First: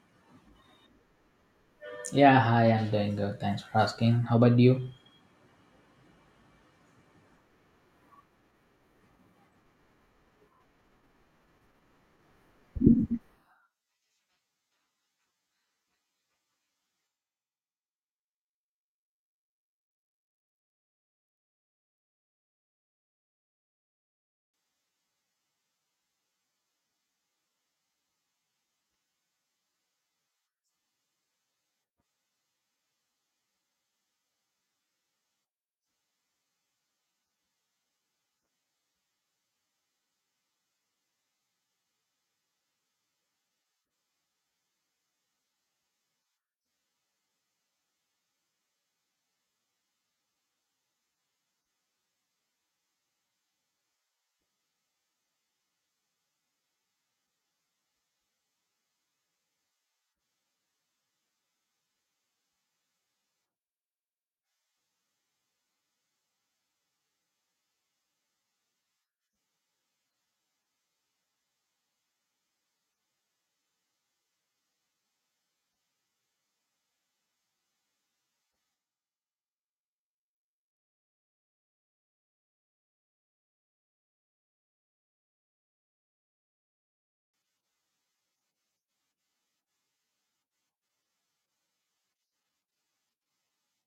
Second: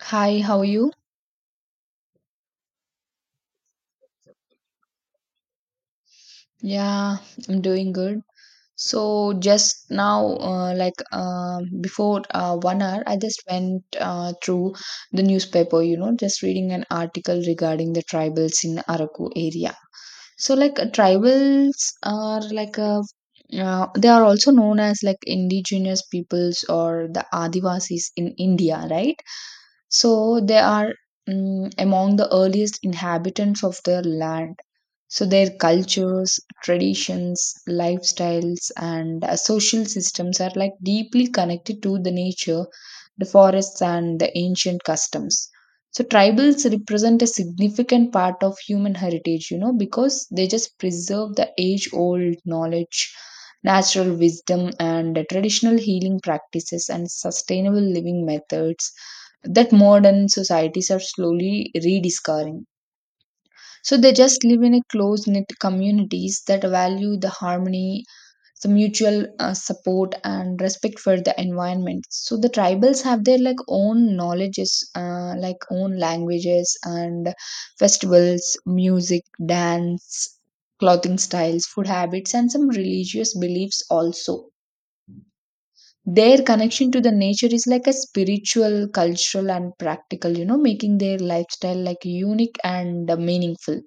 Hi, how are you? Yeah, hi, I'm doing good. Thanks for asking. How about you? Yeah, I'm doing good. So just now, like before 1 hour I just went through the newspaper, just reading an article regarding the tribals in Araku area. Tribals are like a they are also known as like indigenous peoples or the Adivasis in India, right? So they are among the earliest inhabitants of the land. So their cultures, traditions, lifestyles, and social systems are like deeply connected to the nature, the forests, and the ancient customs. So tribals represent a significant part of human heritage, because they just preserve the age-old knowledge, natural wisdom, and traditional healing practices and sustainable living methods that modern societies are slowly rediscovering. So they just live in a close knit communities that value the harmony, the mutual support, and respect for the environment. So the tribals have their like own knowledges, like own languages and festivals, music, dance, clothing styles, food habits, and some religious beliefs also. Their connection to the nature is like a spiritual, cultural, and practical, making their lifestyle like unique and meaningful.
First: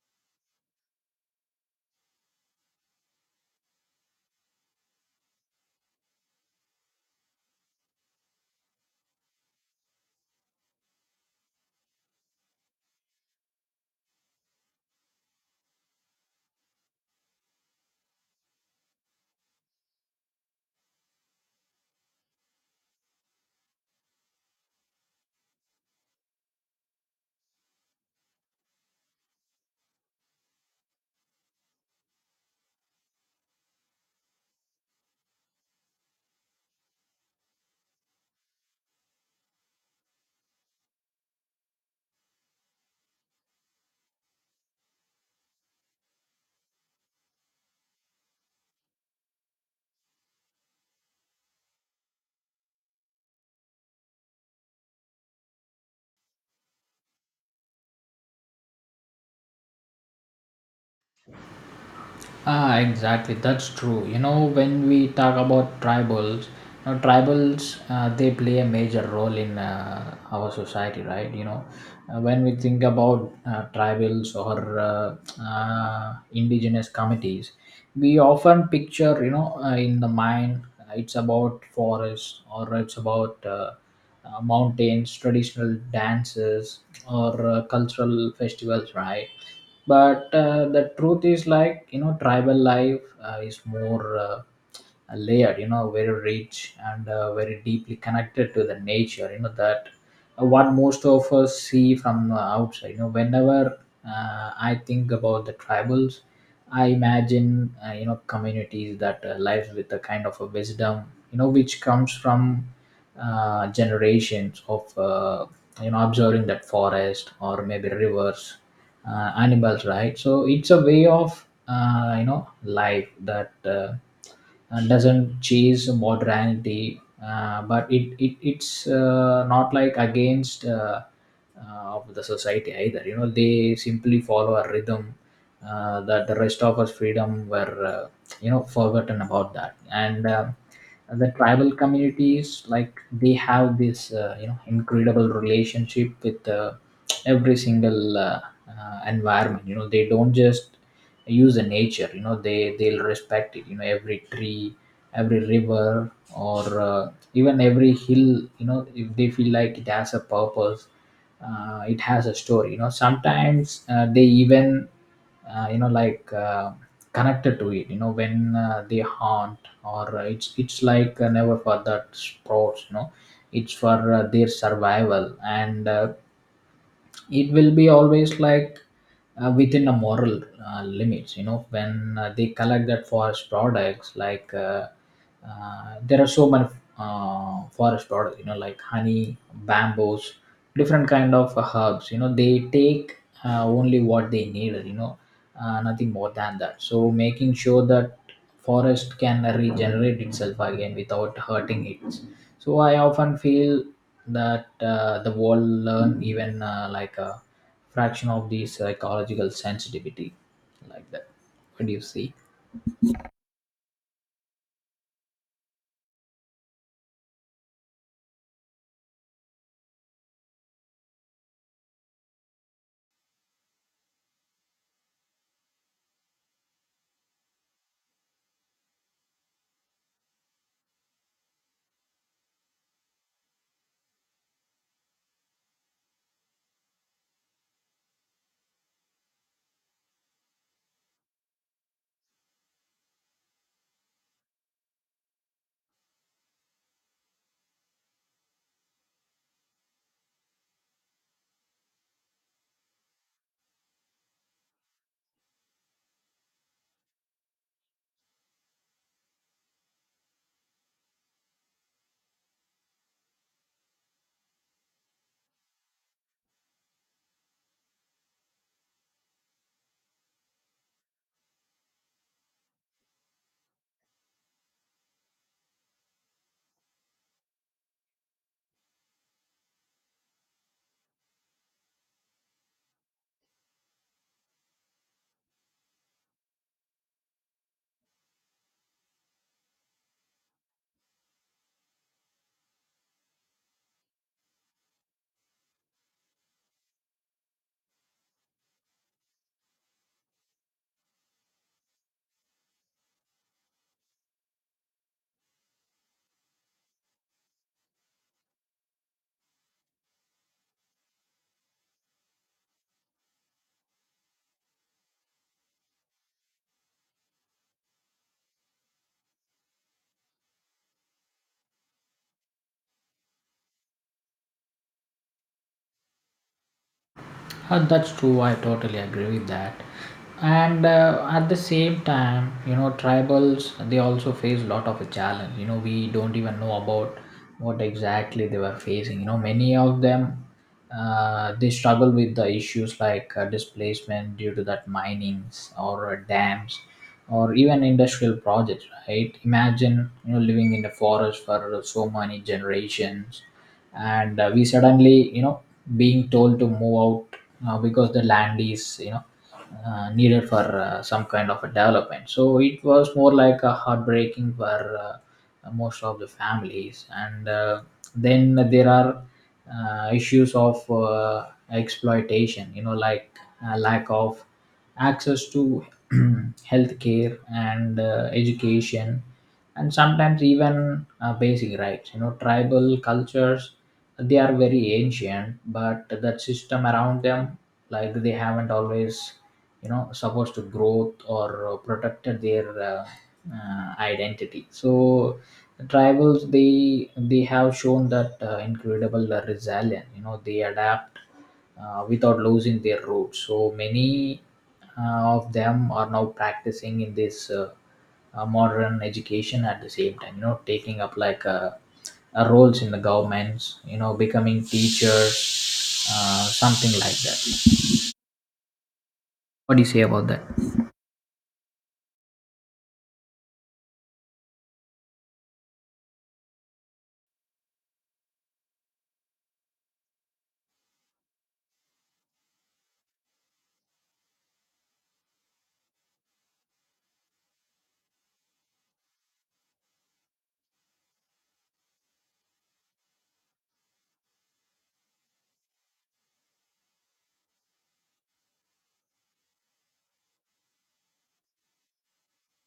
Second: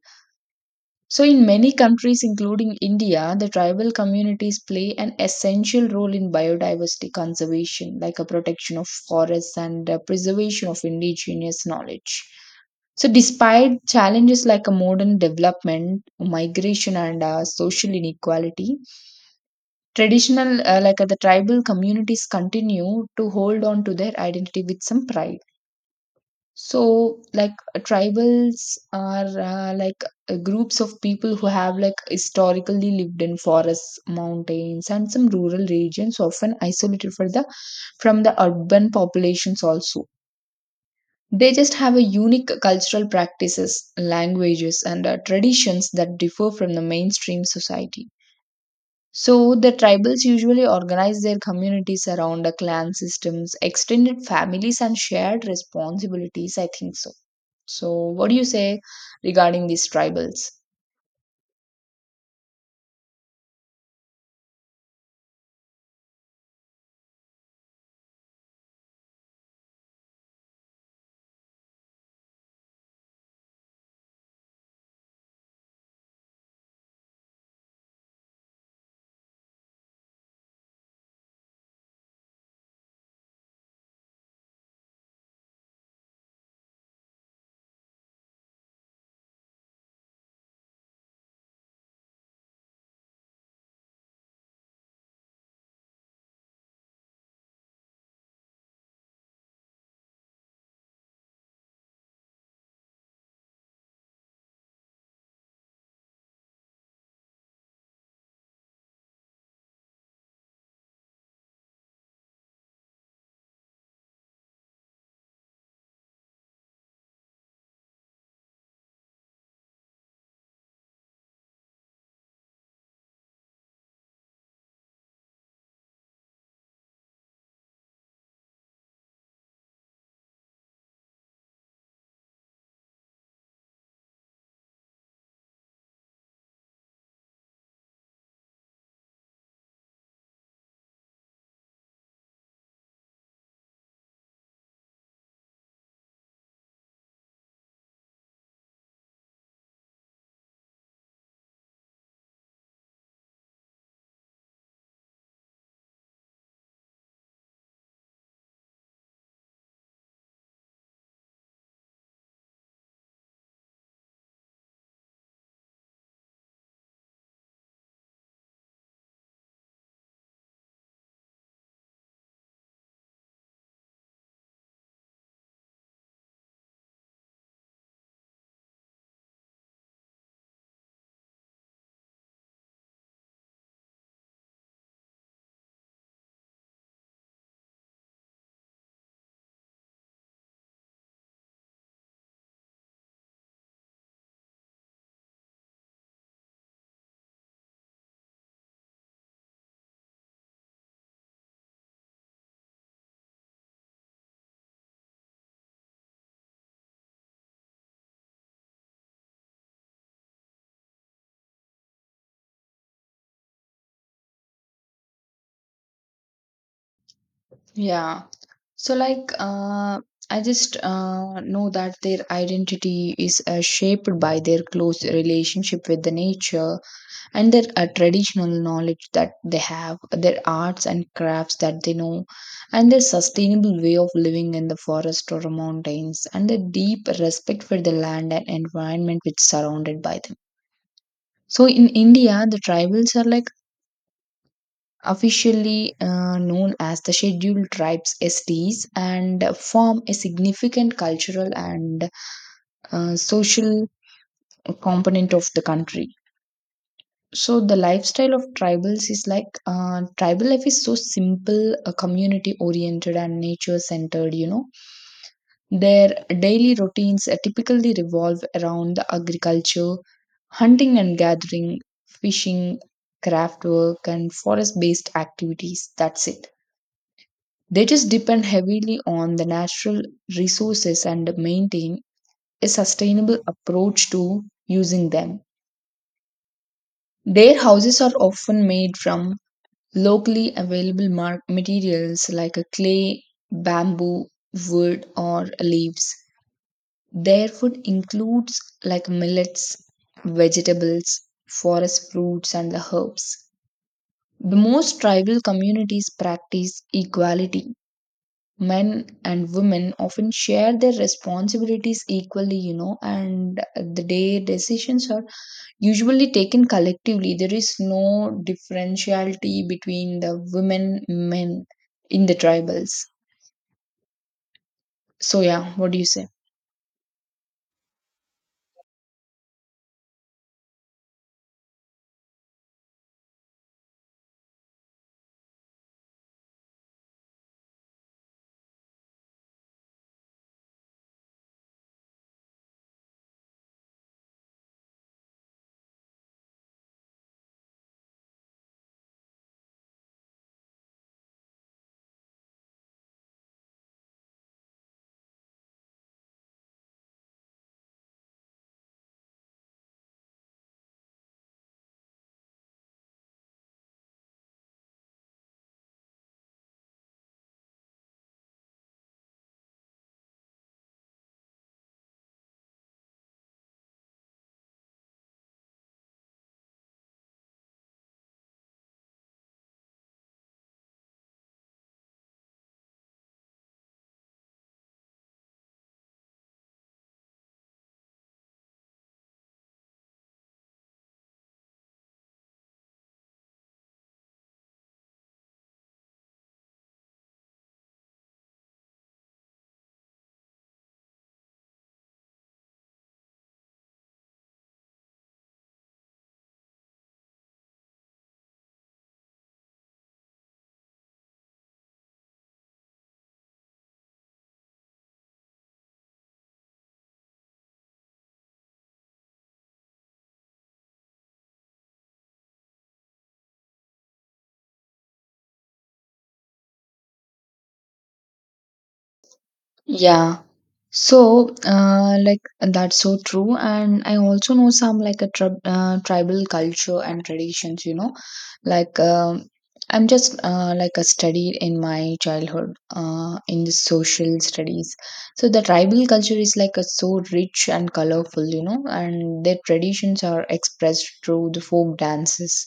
So, in many countries, including India, the tribal communities play an essential role in biodiversity conservation, like a protection of forests and preservation of indigenous knowledge. So, despite challenges like a modern development, migration, and social inequality, traditional, like the tribal communities, continue to hold on to their identity with some pride. So, tribals are groups of people who have like historically lived in forests, mountains, and some rural regions, often isolated for the from the urban populations also. They just have a unique cultural practices, languages, and traditions that differ from the mainstream society. So the tribals usually organize their communities around a clan systems, extended families, and shared responsibilities, I think so. So what do you say regarding these tribals? Ah, exactly. That's true. You know, when we talk about tribals, you know, tribals, they play a major role in our society, right? You know, when we think about tribals or indigenous communities, we often picture, you know, in the mind, it's about forest or it's about mountains, traditional dances, or cultural festivals, right? But the truth is, like, you know, tribal life is more layered, you know, very rich and very deeply connected to the nature, you know, that what most of us see from outside. You know, whenever I think about the tribals, I imagine you know communities that lives with a kind of a wisdom you know which comes from generations of you know observing that forest or maybe rivers, animals, right? So it's a way of you know life that doesn't chase modernity, but it's not like against of the society either. You know they simply follow a rhythm that the rest of us freedom were you know forgotten about that, and the tribal communities, like they have this you know incredible relationship with every single environment. You know they don't just use the nature. You know they'll respect it. You know every tree, every river, or even every hill, you know, if they feel like it has a purpose, it has a story. You know sometimes they even you know connected to it. You know when they haunt, or it's like never for that sports. You know it's for their survival, and it will be always like within a moral limits. You know when they collect that forest products, like there are so many forest products, you know, like honey, bamboos, different kind of herbs. You know they take only what they needed, you know, nothing more than that, so making sure that forest can regenerate itself again without hurting it. So I often feel that the world learn even like a fraction of this ecological sensitivity like that. What do you see? Yeah. So like I just know that their identity is shaped by their close relationship with the nature and their traditional knowledge that they have, their arts and crafts that they know, and their sustainable way of living in the forest or mountains, and their deep respect for the land and environment which surrounded by them. So in India, the tribals are like officially known as the scheduled tribes, STs, and form a significant cultural and social component of the country. So the lifestyle of tribals is like tribal life is so simple, community oriented and nature centered. You know, their daily routines typically revolve around the agriculture, hunting and gathering, fishing, craft work, and forest based activities. That's it. They just depend heavily on the natural resources and maintain a sustainable approach to using them. Their houses are often made from locally available materials like a clay, bamboo, wood, or leaves. Their food includes like millets, vegetables, forest fruits, and the herbs. The most tribal communities practice equality. Men and women often share their responsibilities equally, you know, and the day decisions are usually taken collectively. There is no differentiality between the women men in the tribals. So yeah, what do you say? That's true. I totally agree with that. And at the same time, you know, tribals they also face a lot of a challenge. You know, we don't even know about what exactly they were facing. You know, many of them they struggle with the issues like displacement due to that minings or dams or even industrial projects. Right? Imagine you know living in the forest for so many generations, and we suddenly, you know, being told to move out because the land is, you know, needed for some kind of a development. So it was more like a heartbreaking for most of the families, and then there are issues of exploitation, you know, like lack of access to healthcare and education, and sometimes even basic rights. You know tribal cultures, they are very ancient, but that system around them, like they haven't always, you know, supposed to growth or protected their identity. So the tribals, they have shown that incredible resilience. You know they adapt without losing their roots. So many of them are now practicing in this modern education, at the same time, you know, taking up like roles in the governments, you know, becoming teachers, something like that. What do you say about that? Yeah. So, like that's so true, and I also know some tribal culture and traditions. You know, like I'm just like a studied in my childhood in the social studies. So the tribal culture is like a so rich and colorful. You know, and their traditions are expressed through the folk dances,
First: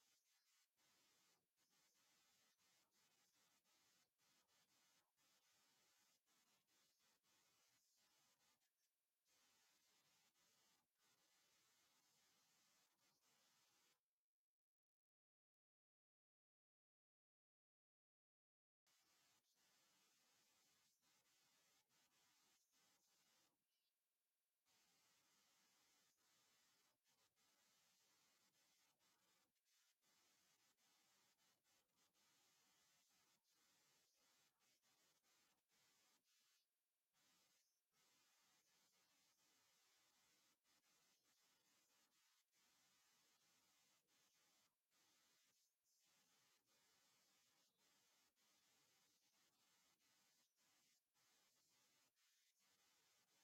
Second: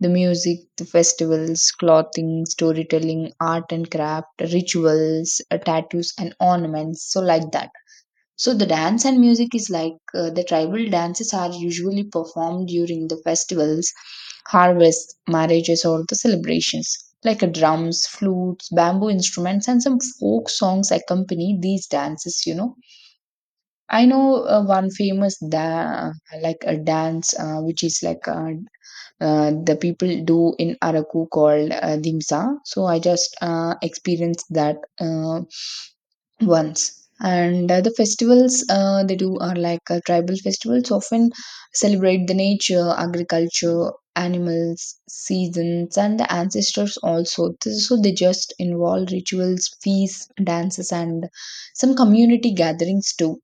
the music, the festivals, clothing, storytelling, art and craft, rituals, tattoos and ornaments, so like that. So the dance and music is like the tribal dances are usually performed during the festivals, harvests, marriages or the celebrations. Like drums, flutes, bamboo instruments and some folk songs accompany these dances, you know. I know one famous da- like a dance which is like a the people do in Araku called dimsa. So I just experienced that once. And the festivals they do are like tribal festivals, often celebrate the nature, agriculture, animals, seasons, and the ancestors also. So they just involve rituals, feasts, dances, and some community gatherings too.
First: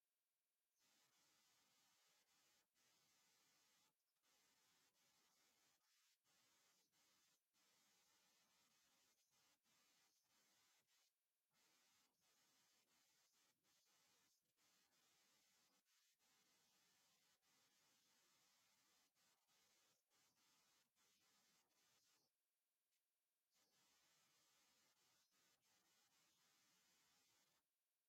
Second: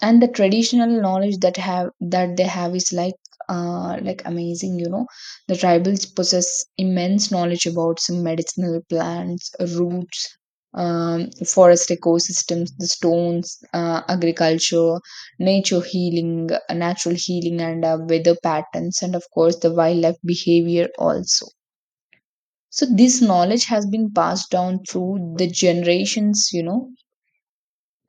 And the traditional knowledge that have that they have is like amazing, you know. The tribals possess immense knowledge about some medicinal plants, roots, forest ecosystems, the stones, agriculture, nature healing natural healing, and weather patterns, and of course the wildlife behavior also. So this knowledge has been passed down through the generations, you know.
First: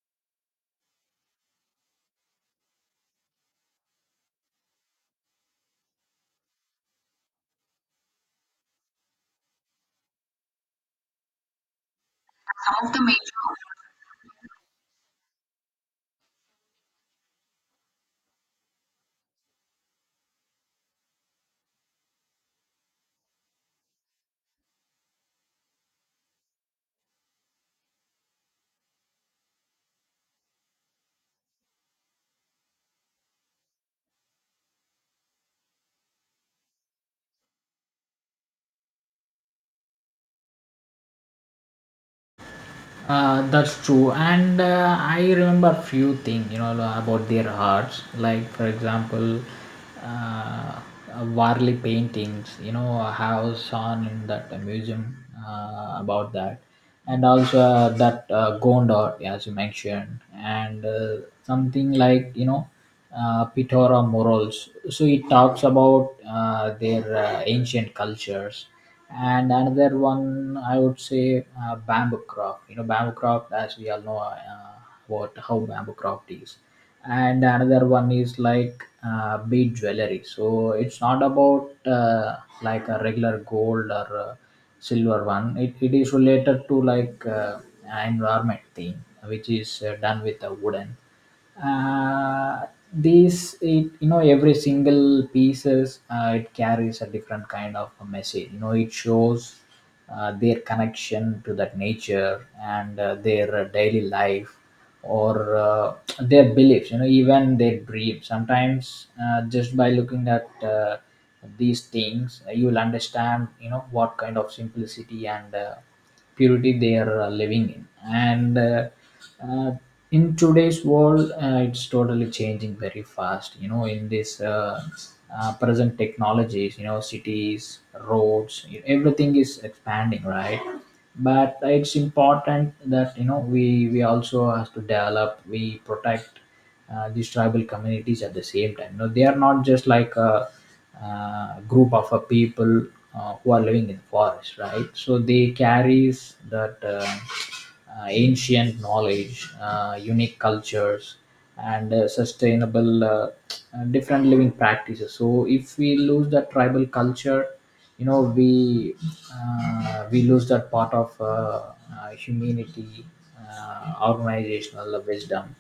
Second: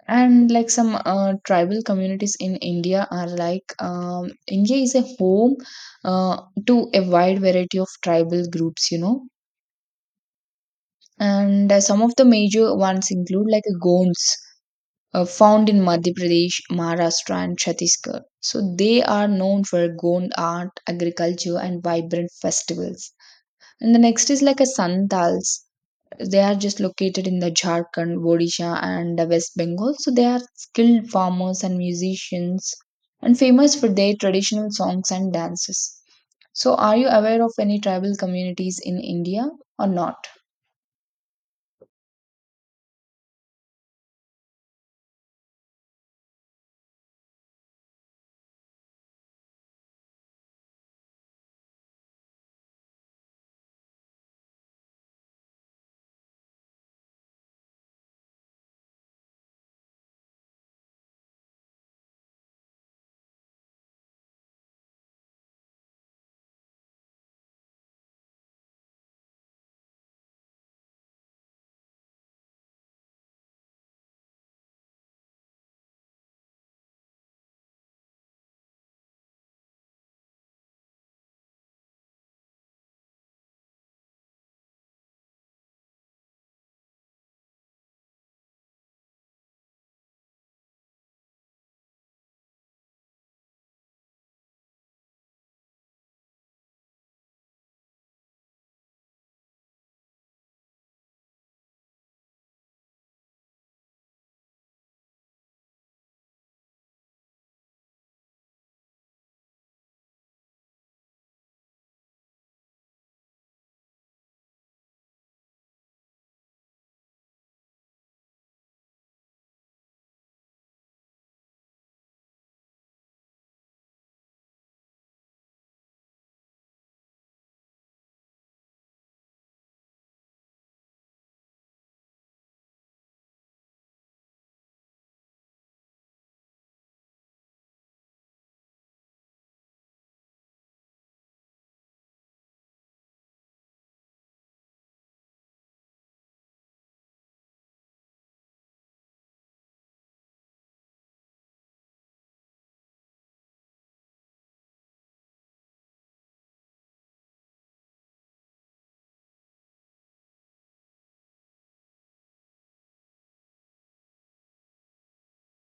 And like some tribal communities in India are like India is a home uh, to a wide variety of tribal groups, you know. And some of the major ones include like Gonds, found in Madhya Pradesh, Maharashtra and Chhattisgarh. So they are known for Gond art, agriculture and vibrant festivals. And the next is like a Santals. They are just located in the Jharkhand, Odisha, and West Bengal. So they are skilled farmers and musicians and famous for their traditional songs and dances. So, are you aware of any tribal communities in India or not? That's true, and I remember few things, you know, about their arts. Like for example, uh, uh, Warli paintings. You know, I have seen in that museum about that, and also that Gondor, as you mentioned, and something like, you know, Pitora morals. So it talks about their ancient cultures, and another one I would say bamboo craft. You know bamboo craft, as we all know, what how bamboo craft is. And another one is like bead jewelry. So it's not about uh, like a regular gold or silver one. It is related to like environment thing, which is done with a wooden uh, these. It, you know, every single pieces, it carries a different kind of a message. You know it shows their connection to that nature and their daily life, or their beliefs, you know, even their dreams. Sometimes just by looking at these things, you will understand, you know, what kind of simplicity and purity they are living in. And uh, in today's world, it's totally changing very fast. You know in this present technologies, you know, cities, roads, everything is expanding, right? But it's important that, you know, we also have to develop, we protect these tribal communities at the same time. No, they are not just like a, group of a people who are living in the forest, right? So they carries that ancient knowledge, unique cultures, and sustainable different living practices. So if we lose that tribal culture, you know we lose that part of humanity, organizational wisdom,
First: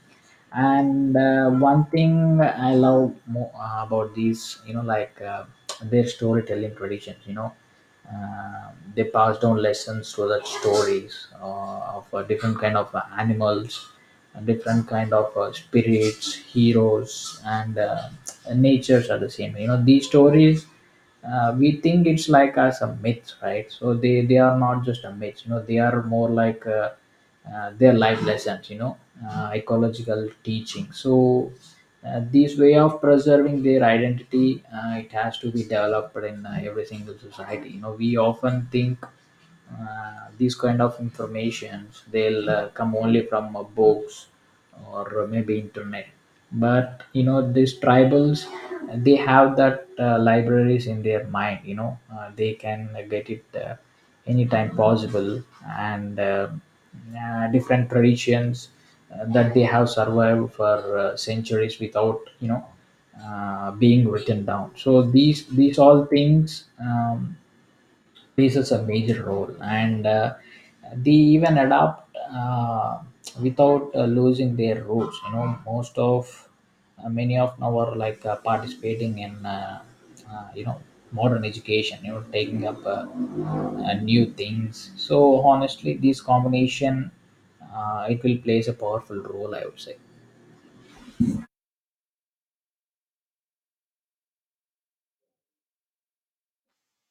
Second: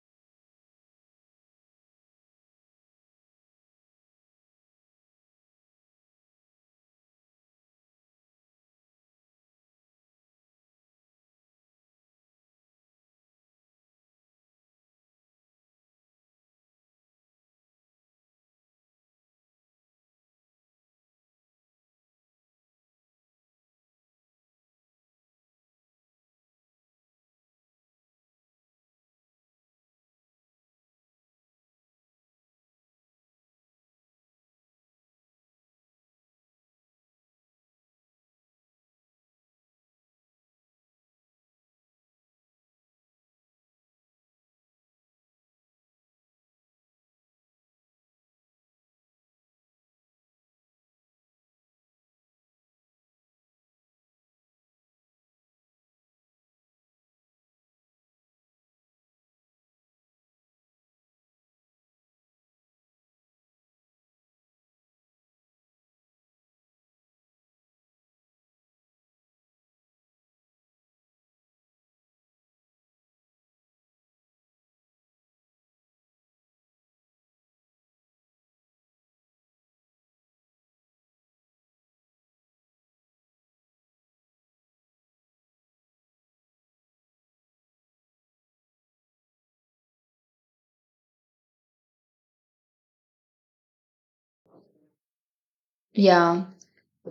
and one thing I love about these, you know, like their storytelling traditions. You know uh, they pass down lessons through the stories of different kind of animals, different kind of spirits, heroes, and natures are the same. You know these stories, we think it's like as a myth, right? So they are not just a myth. You know they are more like their life lessons, you know, ecological teaching. So this way of preserving their identity, it has to be developed in every single society. You know we often think these kind of informations they'll come only from books or maybe internet. But you know these tribals, they have that libraries in their mind. You know they can get it anytime possible, and different traditions that they have survived for centuries without, you know, being written down. So these all things plays such a major role, and they even adapt without losing their roots. You know, most of many of now are like participating in you know modern education. You know, taking up new things. So honestly, this combination it will plays a powerful role, I would say. Yeah.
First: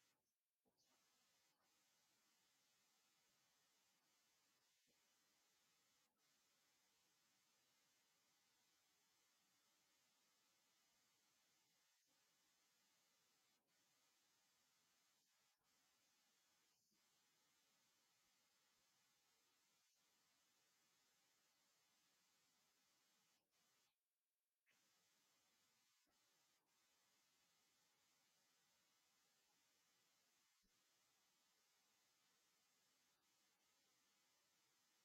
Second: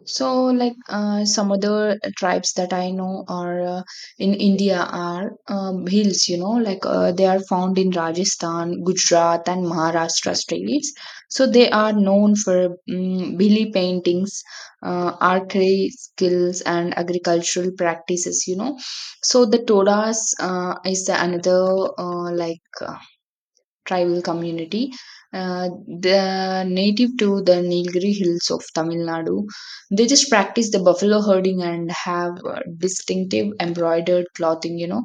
So, like some other tribes that I know are in India are hills, you know, like they are found in Rajasthan, Gujarat, and Maharashtra states. So, they are known for billy paintings, archery skills, and agricultural practices, you know. So, the Todas is the another uh, like tribal community. The native to the Nilgiri hills of Tamil Nadu, they just practice the buffalo herding and have distinctive embroidered clothing, you know.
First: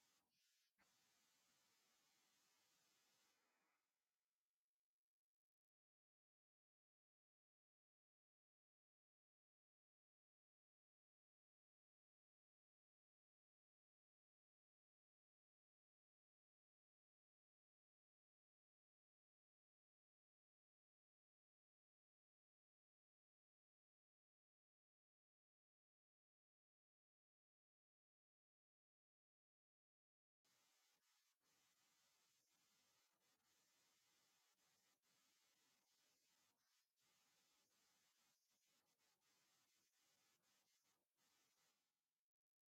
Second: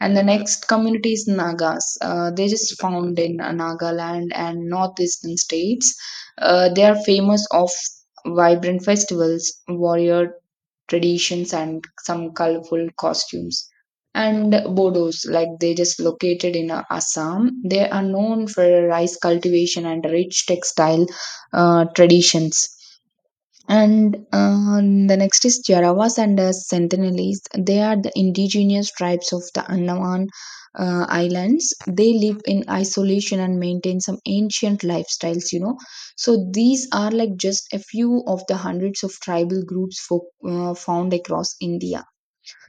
And the next community is Nagas. They just found in Nagaland and northeastern states. They are famous of vibrant festivals, warrior traditions and some colorful costumes. And Bodos, like they just located in Assam, they are known for rice cultivation and rich textile traditions. And the next is Jarawas and Sentinelese. They are the indigenous tribes of the Andaman Islands. They live in isolation and maintain some ancient lifestyles, you know. So these are like just a few of the hundreds of tribal groups for, found across India.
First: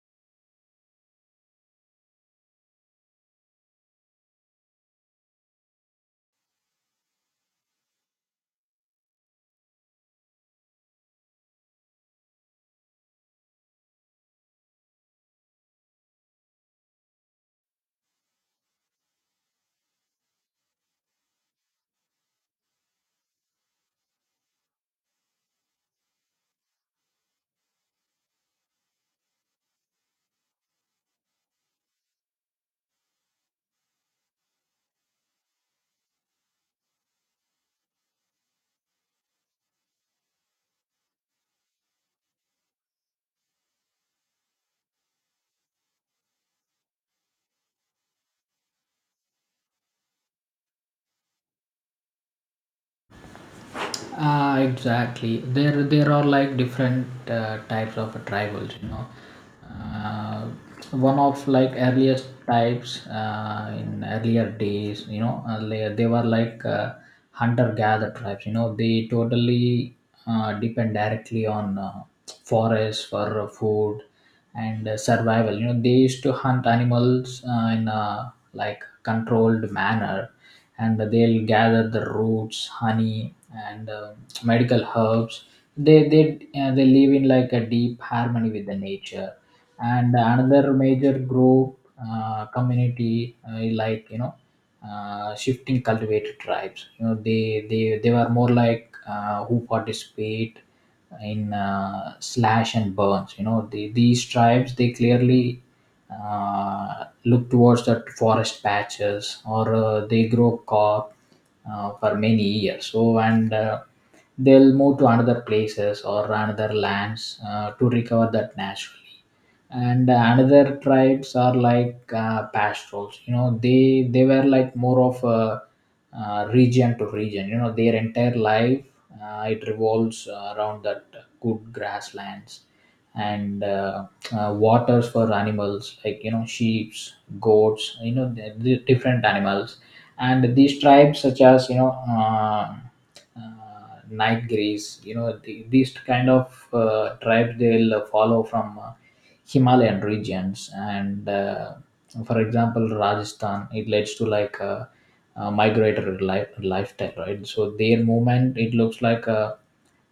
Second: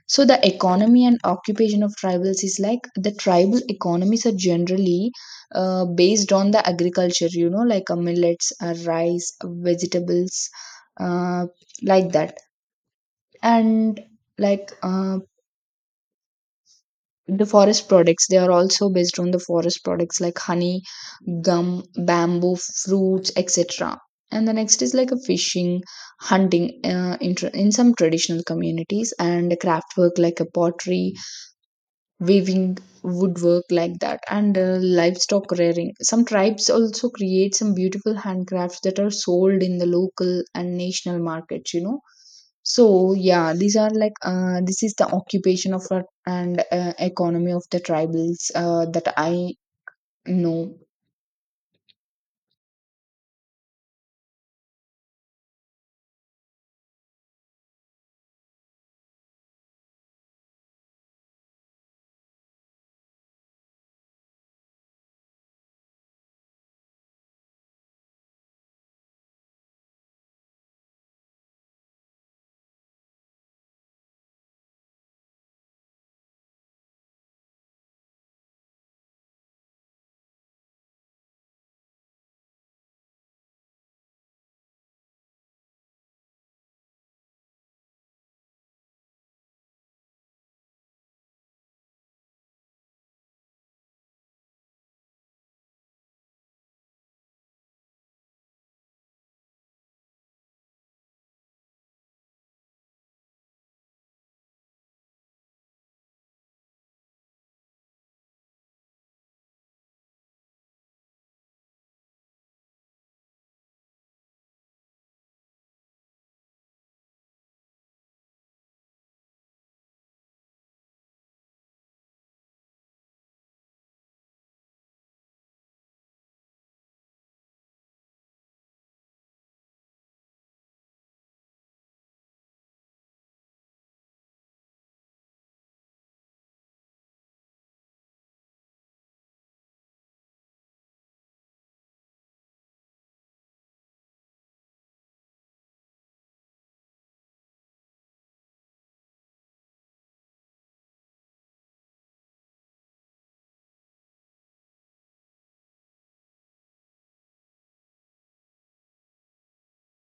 So the economy and occupation of tribals is like the tribal economies are generally based on the agriculture, you know, like millets, rice, vegetables, uh, like that. And like they are also based on the forest products like honey, gum, bamboo, fruits, etc. And the next is like a fishing, hunting in some traditional communities, and craft work like a pottery, weaving, woodwork like that, and livestock rearing. Some tribes also create some beautiful handcrafts that are sold in the local and national markets, you know. So yeah, these are like this is the occupation of our, and economy of the tribals that I know. Ah, exactly. There are like different types of tribals. You know, uh, one of like earliest types in earlier days. You know, earlier they were like hunter-gatherer tribes. You know, they totally depend directly on forests for food and survival. You know they used to hunt animals in a like controlled manner, and they'll gather the roots, honey, and medical herbs. They they live in like a deep harmony with the nature. And another major group, community, like, you know, shifting cultivated tribes. You know they were more like who participate in slash and burns. You know, the, these tribes they clearly look towards the forest patches, or they grow crop for many years. So, and they'll move to another places or another lands to recover that naturally. And another tribes are like pastorals. You know they were like more of a region to region. You know their entire life, it revolves around that good grasslands and waters for animals, like, you know, sheep, goats. You know the different animals, and these tribes, such as, you know, night grays. You know the, these kind of tribes, they'll follow from Himalayan regions, and for example, Rajasthan. It leads to like a migratory life, lifestyle, right? So their movement, it looks like a,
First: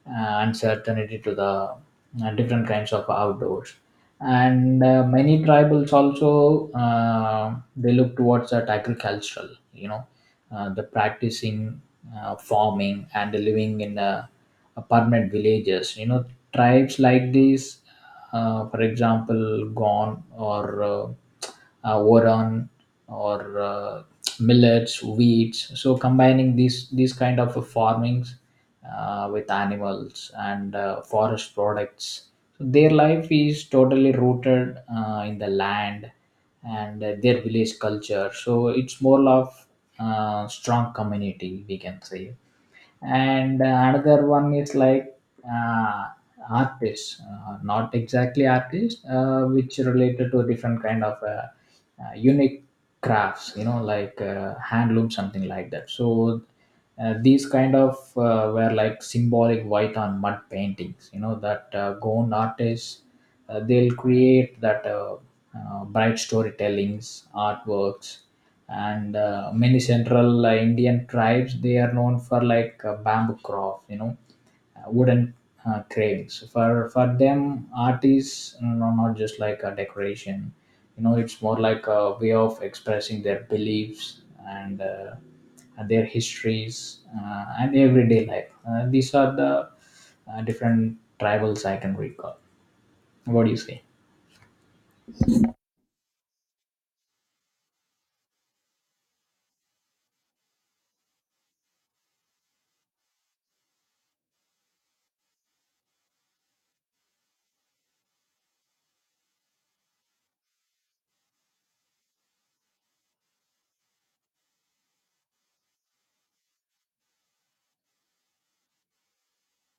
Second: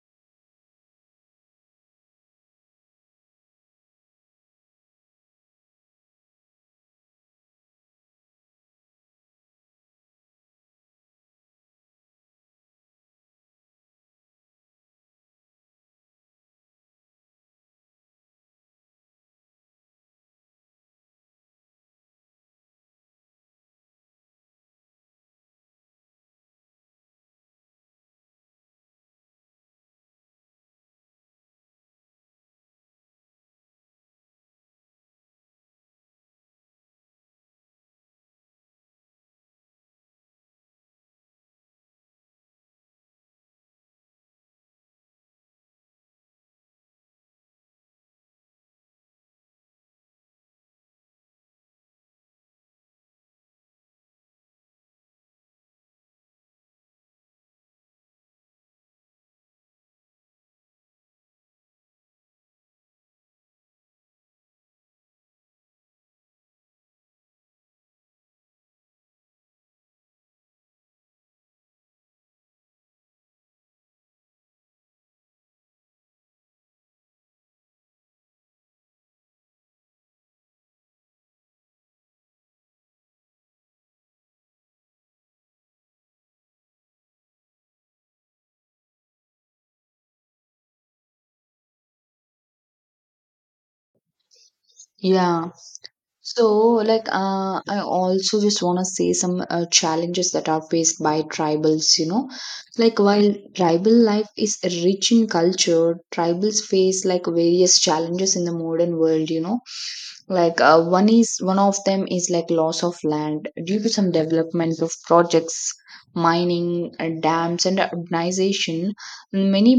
uncertainty to the different kinds of outdoors. And many tribals also they look towards that agricultural. You know the practicing farming and living in permanent villages. You know tribes like these, for example, gone, or boron, or millets, wheats. So combining these kind of farmings with animals and forest products, so their life is totally rooted in the land and their village culture. So it's more of strong community we can say. And another one is like. Uh, Artists, not exactly artists, which related to different kind of unique crafts, you know, like handloom, something like that. So these kind of were like symbolic white on mud paintings, you know, that Goan artists, they'll create that bright storytellings, artworks, and many central Indian tribes, they are known for like bamboo craft, you know, wooden cravings. For them, art is you not just like a decoration. You know, it's more like a way of expressing their beliefs and uh, and their histories and everyday life. These are the different tribals I can recall. What do you say? Yeah. So, I also just want to say some challenges that are faced by tribals, you know. Like, while tribal life is rich in culture, tribals face like various challenges in the modern world, you know. One of them is like loss of land due to some development of projects, mining, dams, and urbanization. Many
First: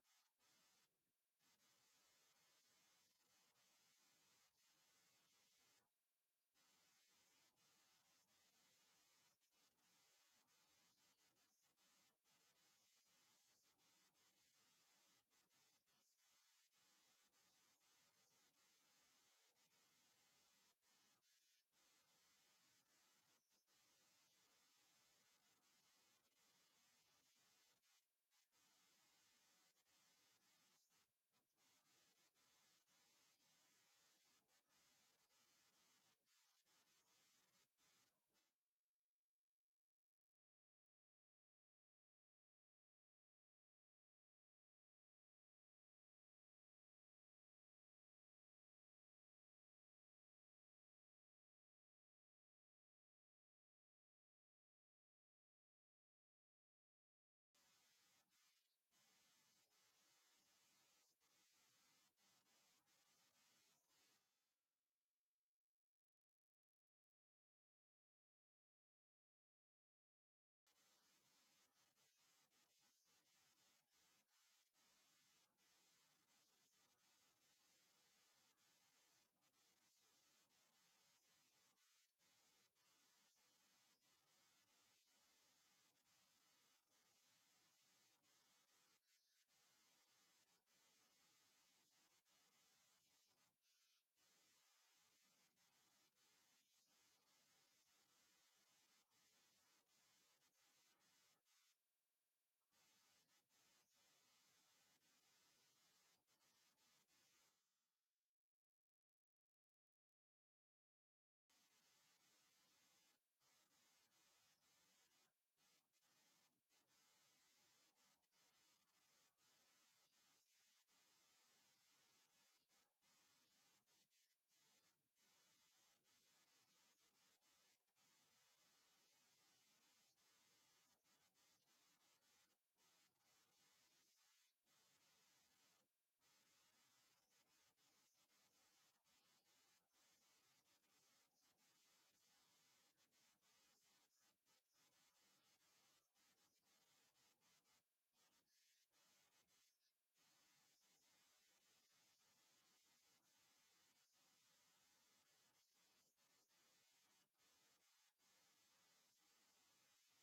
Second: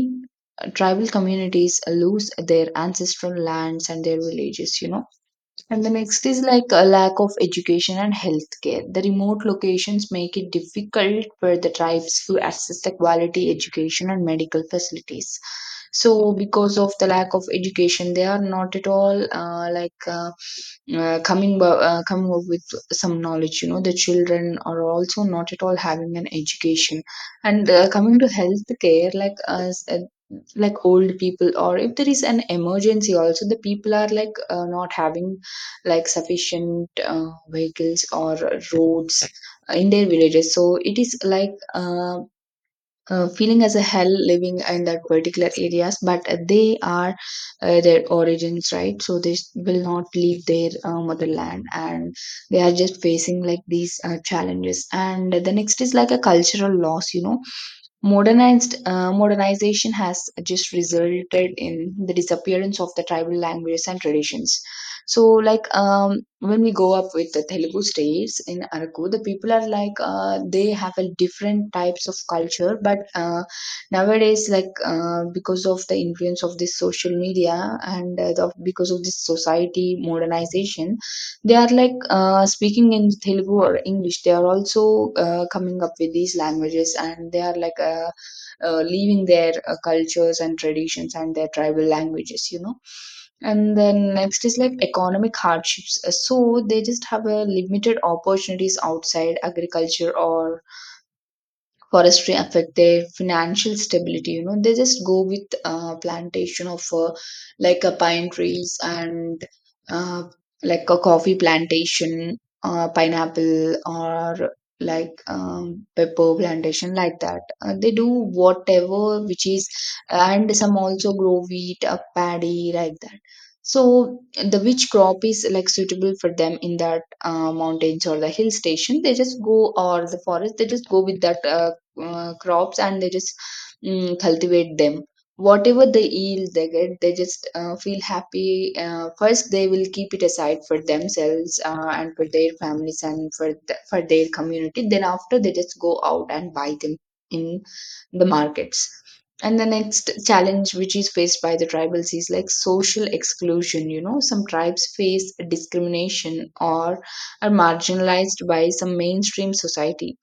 tribal communities lose their ancestral lands and their villages, you know. And the next is like a lack of education and healthcare. The remote locations make it difficult for the tribes to access the quality education and medical facilities. So, because of the lack of education, they are not at all coming up with some knowledge. You know, the children are also not at all having an education. And coming to healthcare, like as like old people, or if there is an emergency also, the people are like not having like sufficient vehicles or roads in their villages. So it is like feeling as a hell living in that particular areas, but they are their origins, right? So they will not leave their motherland, and they are just facing like these challenges. And the next is like a cultural loss, you know. Modernized Modernization has just resulted in the disappearance of the tribal languages and traditions. So, like when we go up with the Telugu states in Araku, the people are like they have a different types of culture, but nowadays, like because of the influence of this social media and because of this society modernization, they are like speaking in Telugu or English. They are also coming up with these languages, and they are leaving their cultures and traditions and their tribal languages. You know. And then next is like economic hardships. So they just have a limited opportunities outside agriculture or forestry affect their financial stability, you know, they just go with plantation of like pine trees and uh, like a coffee plantation, pineapple, or like pepper plantation, like that they do whatever which is, and some also grow wheat, paddy, like that. So the which crop is like suitable for them in that mountains or the hill station, they just go, or the forest, they just go with that crops, and they just cultivate them. Whatever the yield they get, they just feel happy. First they will keep it aside for themselves, and for their families and for for their community, then after they just go out and buy them in the markets. And the next challenge which is faced by the tribals is like social exclusion, you know, some tribes face discrimination or are marginalized by some mainstream society.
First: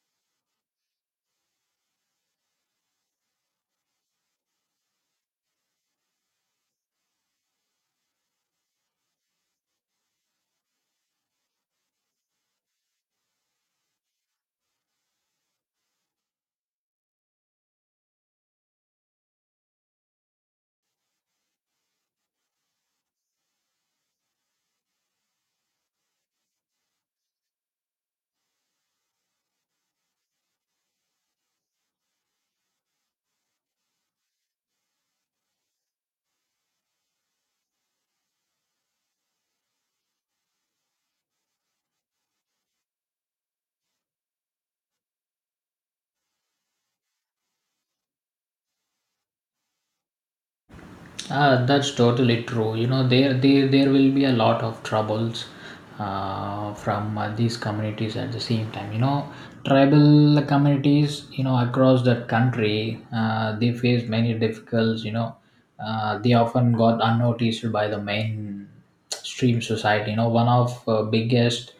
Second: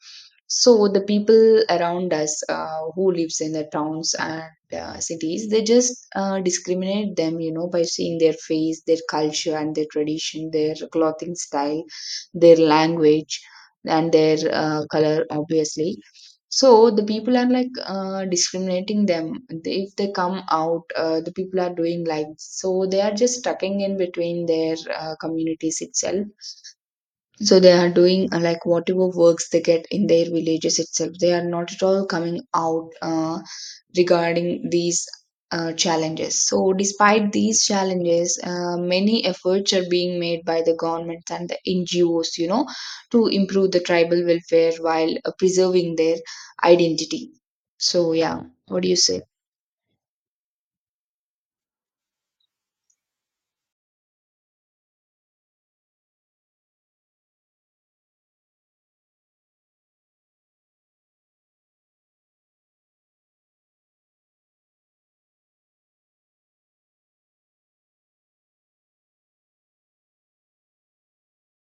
So the people around us, who lives in the towns and cities, they just discriminate them, you know, by seeing their face, their culture and their tradition, their clothing style, their language, and their color obviously. So the people are like discriminating them. If they come out, the people are doing like, so they are just stucking in between their communities itself. So they are doing like whatever works they get in their villages itself. They are not at all coming out regarding these challenges. So, despite these challenges, many efforts are being made by the government and the NGOs, you know, to improve the tribal welfare while preserving their identity. So, yeah, what do you say? Ah, that's totally true. You know, there will be a lot of troubles from these communities at the same time, you know, tribal communities, you know, across the country, they face many difficulties, you know, they often got unnoticed by the main stream society. You know, one of biggest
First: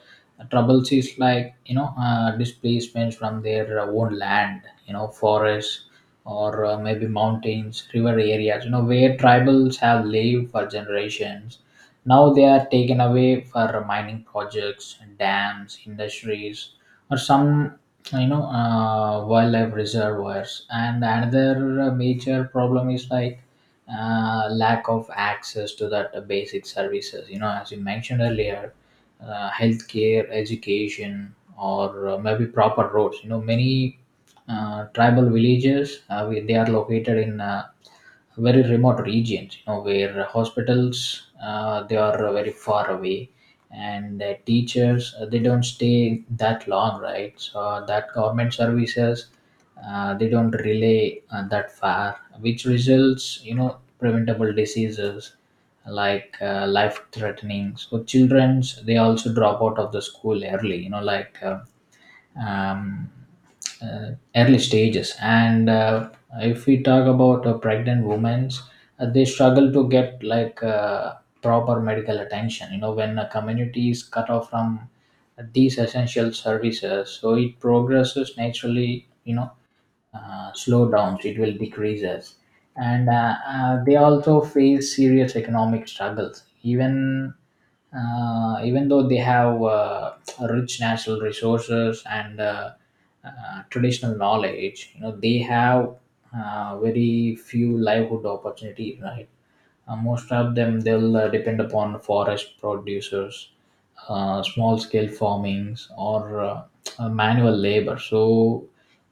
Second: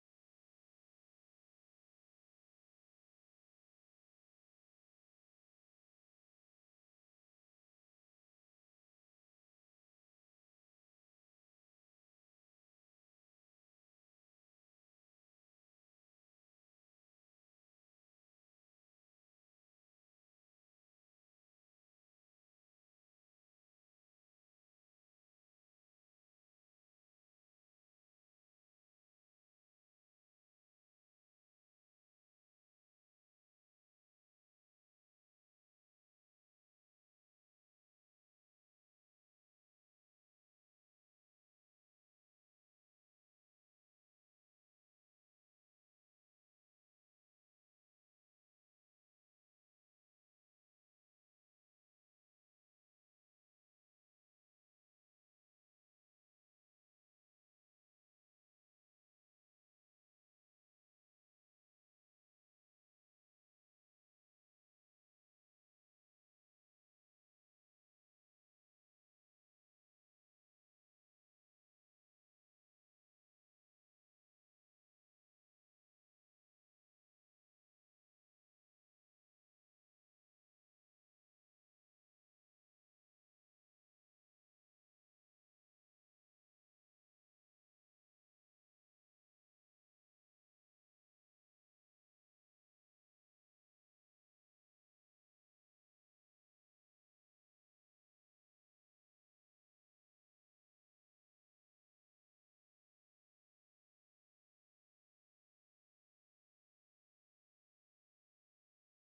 troubles is like, you know, displacements from their own land, you know, forests or maybe mountains, river areas, you know, where tribals have lived for generations. Now they are taken away for mining projects, dams, industries, or some, you know, wildlife reservoirs. And another major problem is like lack of access to that basic services. You know, as you mentioned earlier, healthcare, education, or maybe proper roads. You know, many tribal villages. They are located in very remote regions, you know, where hospitals they are very far away, and teachers they don't stay that long, right? So that government services they don't relay that far, which results, you know, preventable diseases like life threatening. So childrens they also drop out of the school early, you know, um, early stages. And if we talk about pregnant women, they struggle to get like proper medical attention. You know, when a community is cut off from these essential services, so it progresses naturally. You know, slowdowns, it will decreases. And They also face serious economic struggles. Even even though they have rich natural resources and traditional knowledge, you know they have very few livelihood opportunities, right? Most of them they'll depend upon forest producers, small scale farmings, or manual labor. So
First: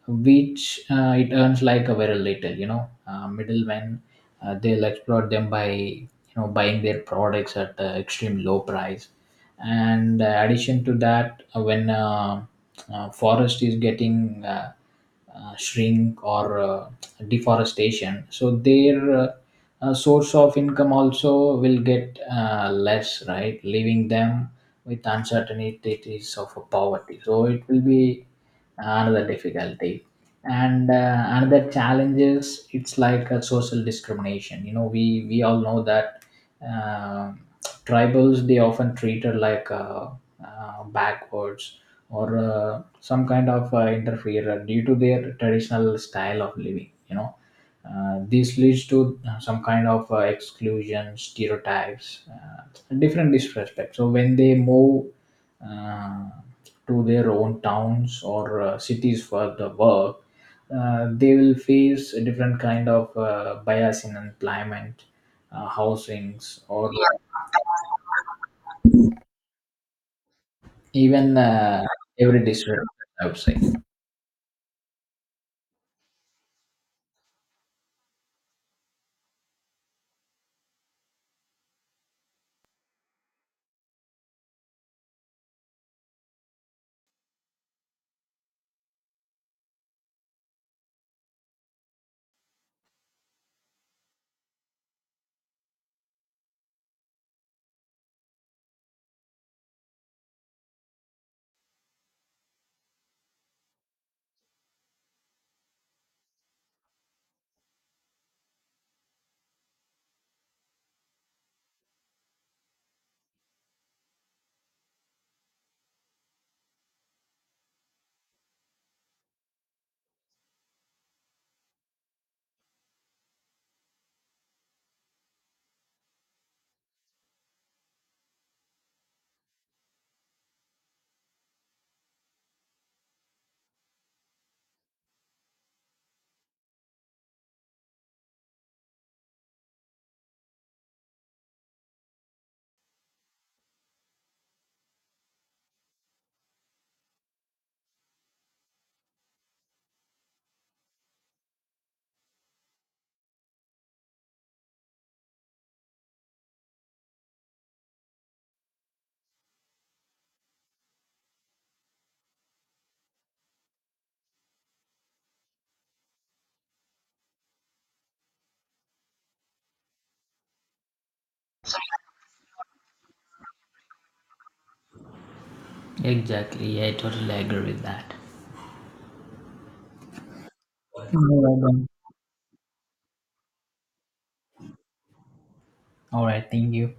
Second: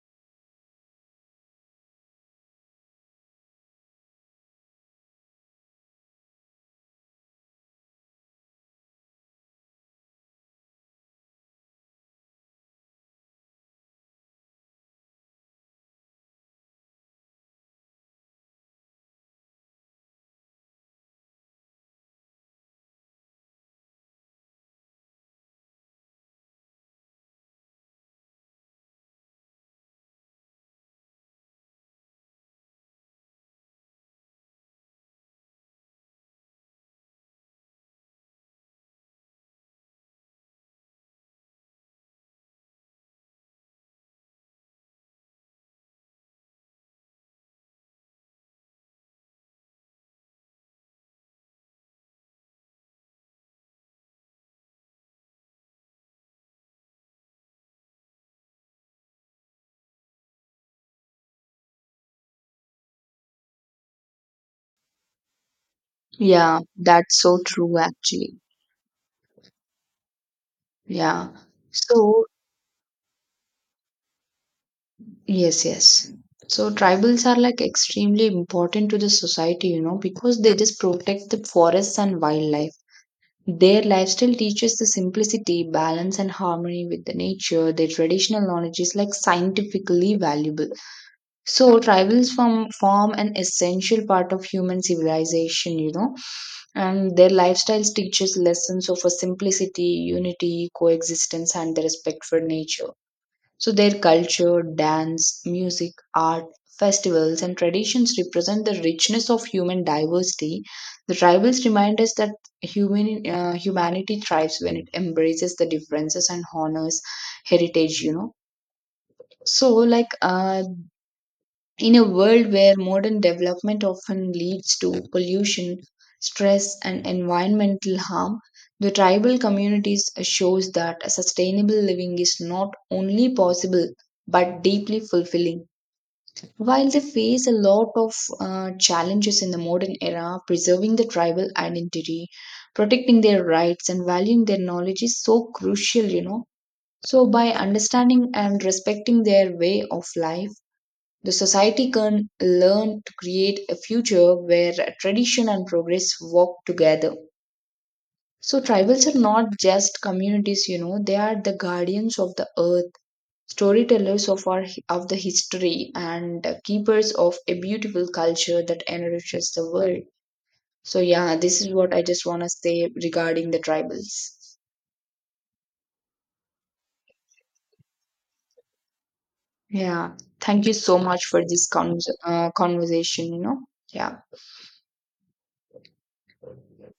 which it earns like a very little, you know, middlemen they'll exploit them by, you know, buying their products at extreme low price. And addition to that, when forest is getting shrink or deforestation, so their source of income also will get less, right, leaving them with uncertainties of poverty. So it will be another difficulty. And another challenge is it's like a social discrimination. You know, we all know that uh, tribals they often treated like backwards or some kind of interferer due to their traditional style of living. You know, this leads to some kind of exclusion, stereotypes, different disrespect. So when they move uh, to their own towns or cities for the work, they will face a different kind of bias in employment, Yeah, housings, or that's so true actually. Yeah. even So, every district, I would say. yes, yes. So tribals are like extremely important to the society, you know, because they just protect the forests and wildlife. Their lifestyle teaches the simplicity, balance, and harmony with the nature. Their traditional knowledge is like scientifically valuable. So tribals form an essential part of human civilization, you know, and their lifestyles teaches lessons of a simplicity, unity, coexistence, and the respect for nature. So their culture, dance, music, art, festivals, and traditions represent the richness of human diversity. The tribals remind us that humanity thrives when it embraces the differences and honors heritage. You know, so like in a world where modern development often leads to pollution, stress, and environmental harm, the tribal communities shows that a sustainable living is not only possible but deeply fulfilling. While they face a lot of challenges in the modern era, preserving the tribal identity, protecting their rights, and valuing their knowledge is so crucial, you know. So, by understanding and respecting their way of life, the society can learn to create a future where tradition and progress walk together. So, tribals are not just communities, you know, they are the guardians of the earth, storytellers of the history, and keepers of a beautiful culture that enriches the world. So, yeah, this is what I just want to say regarding the tribals. Exactly. I totally agree with that. Yeah, thank you so All much for right, this then. Conversation, you know. Yeah. All right, thank you.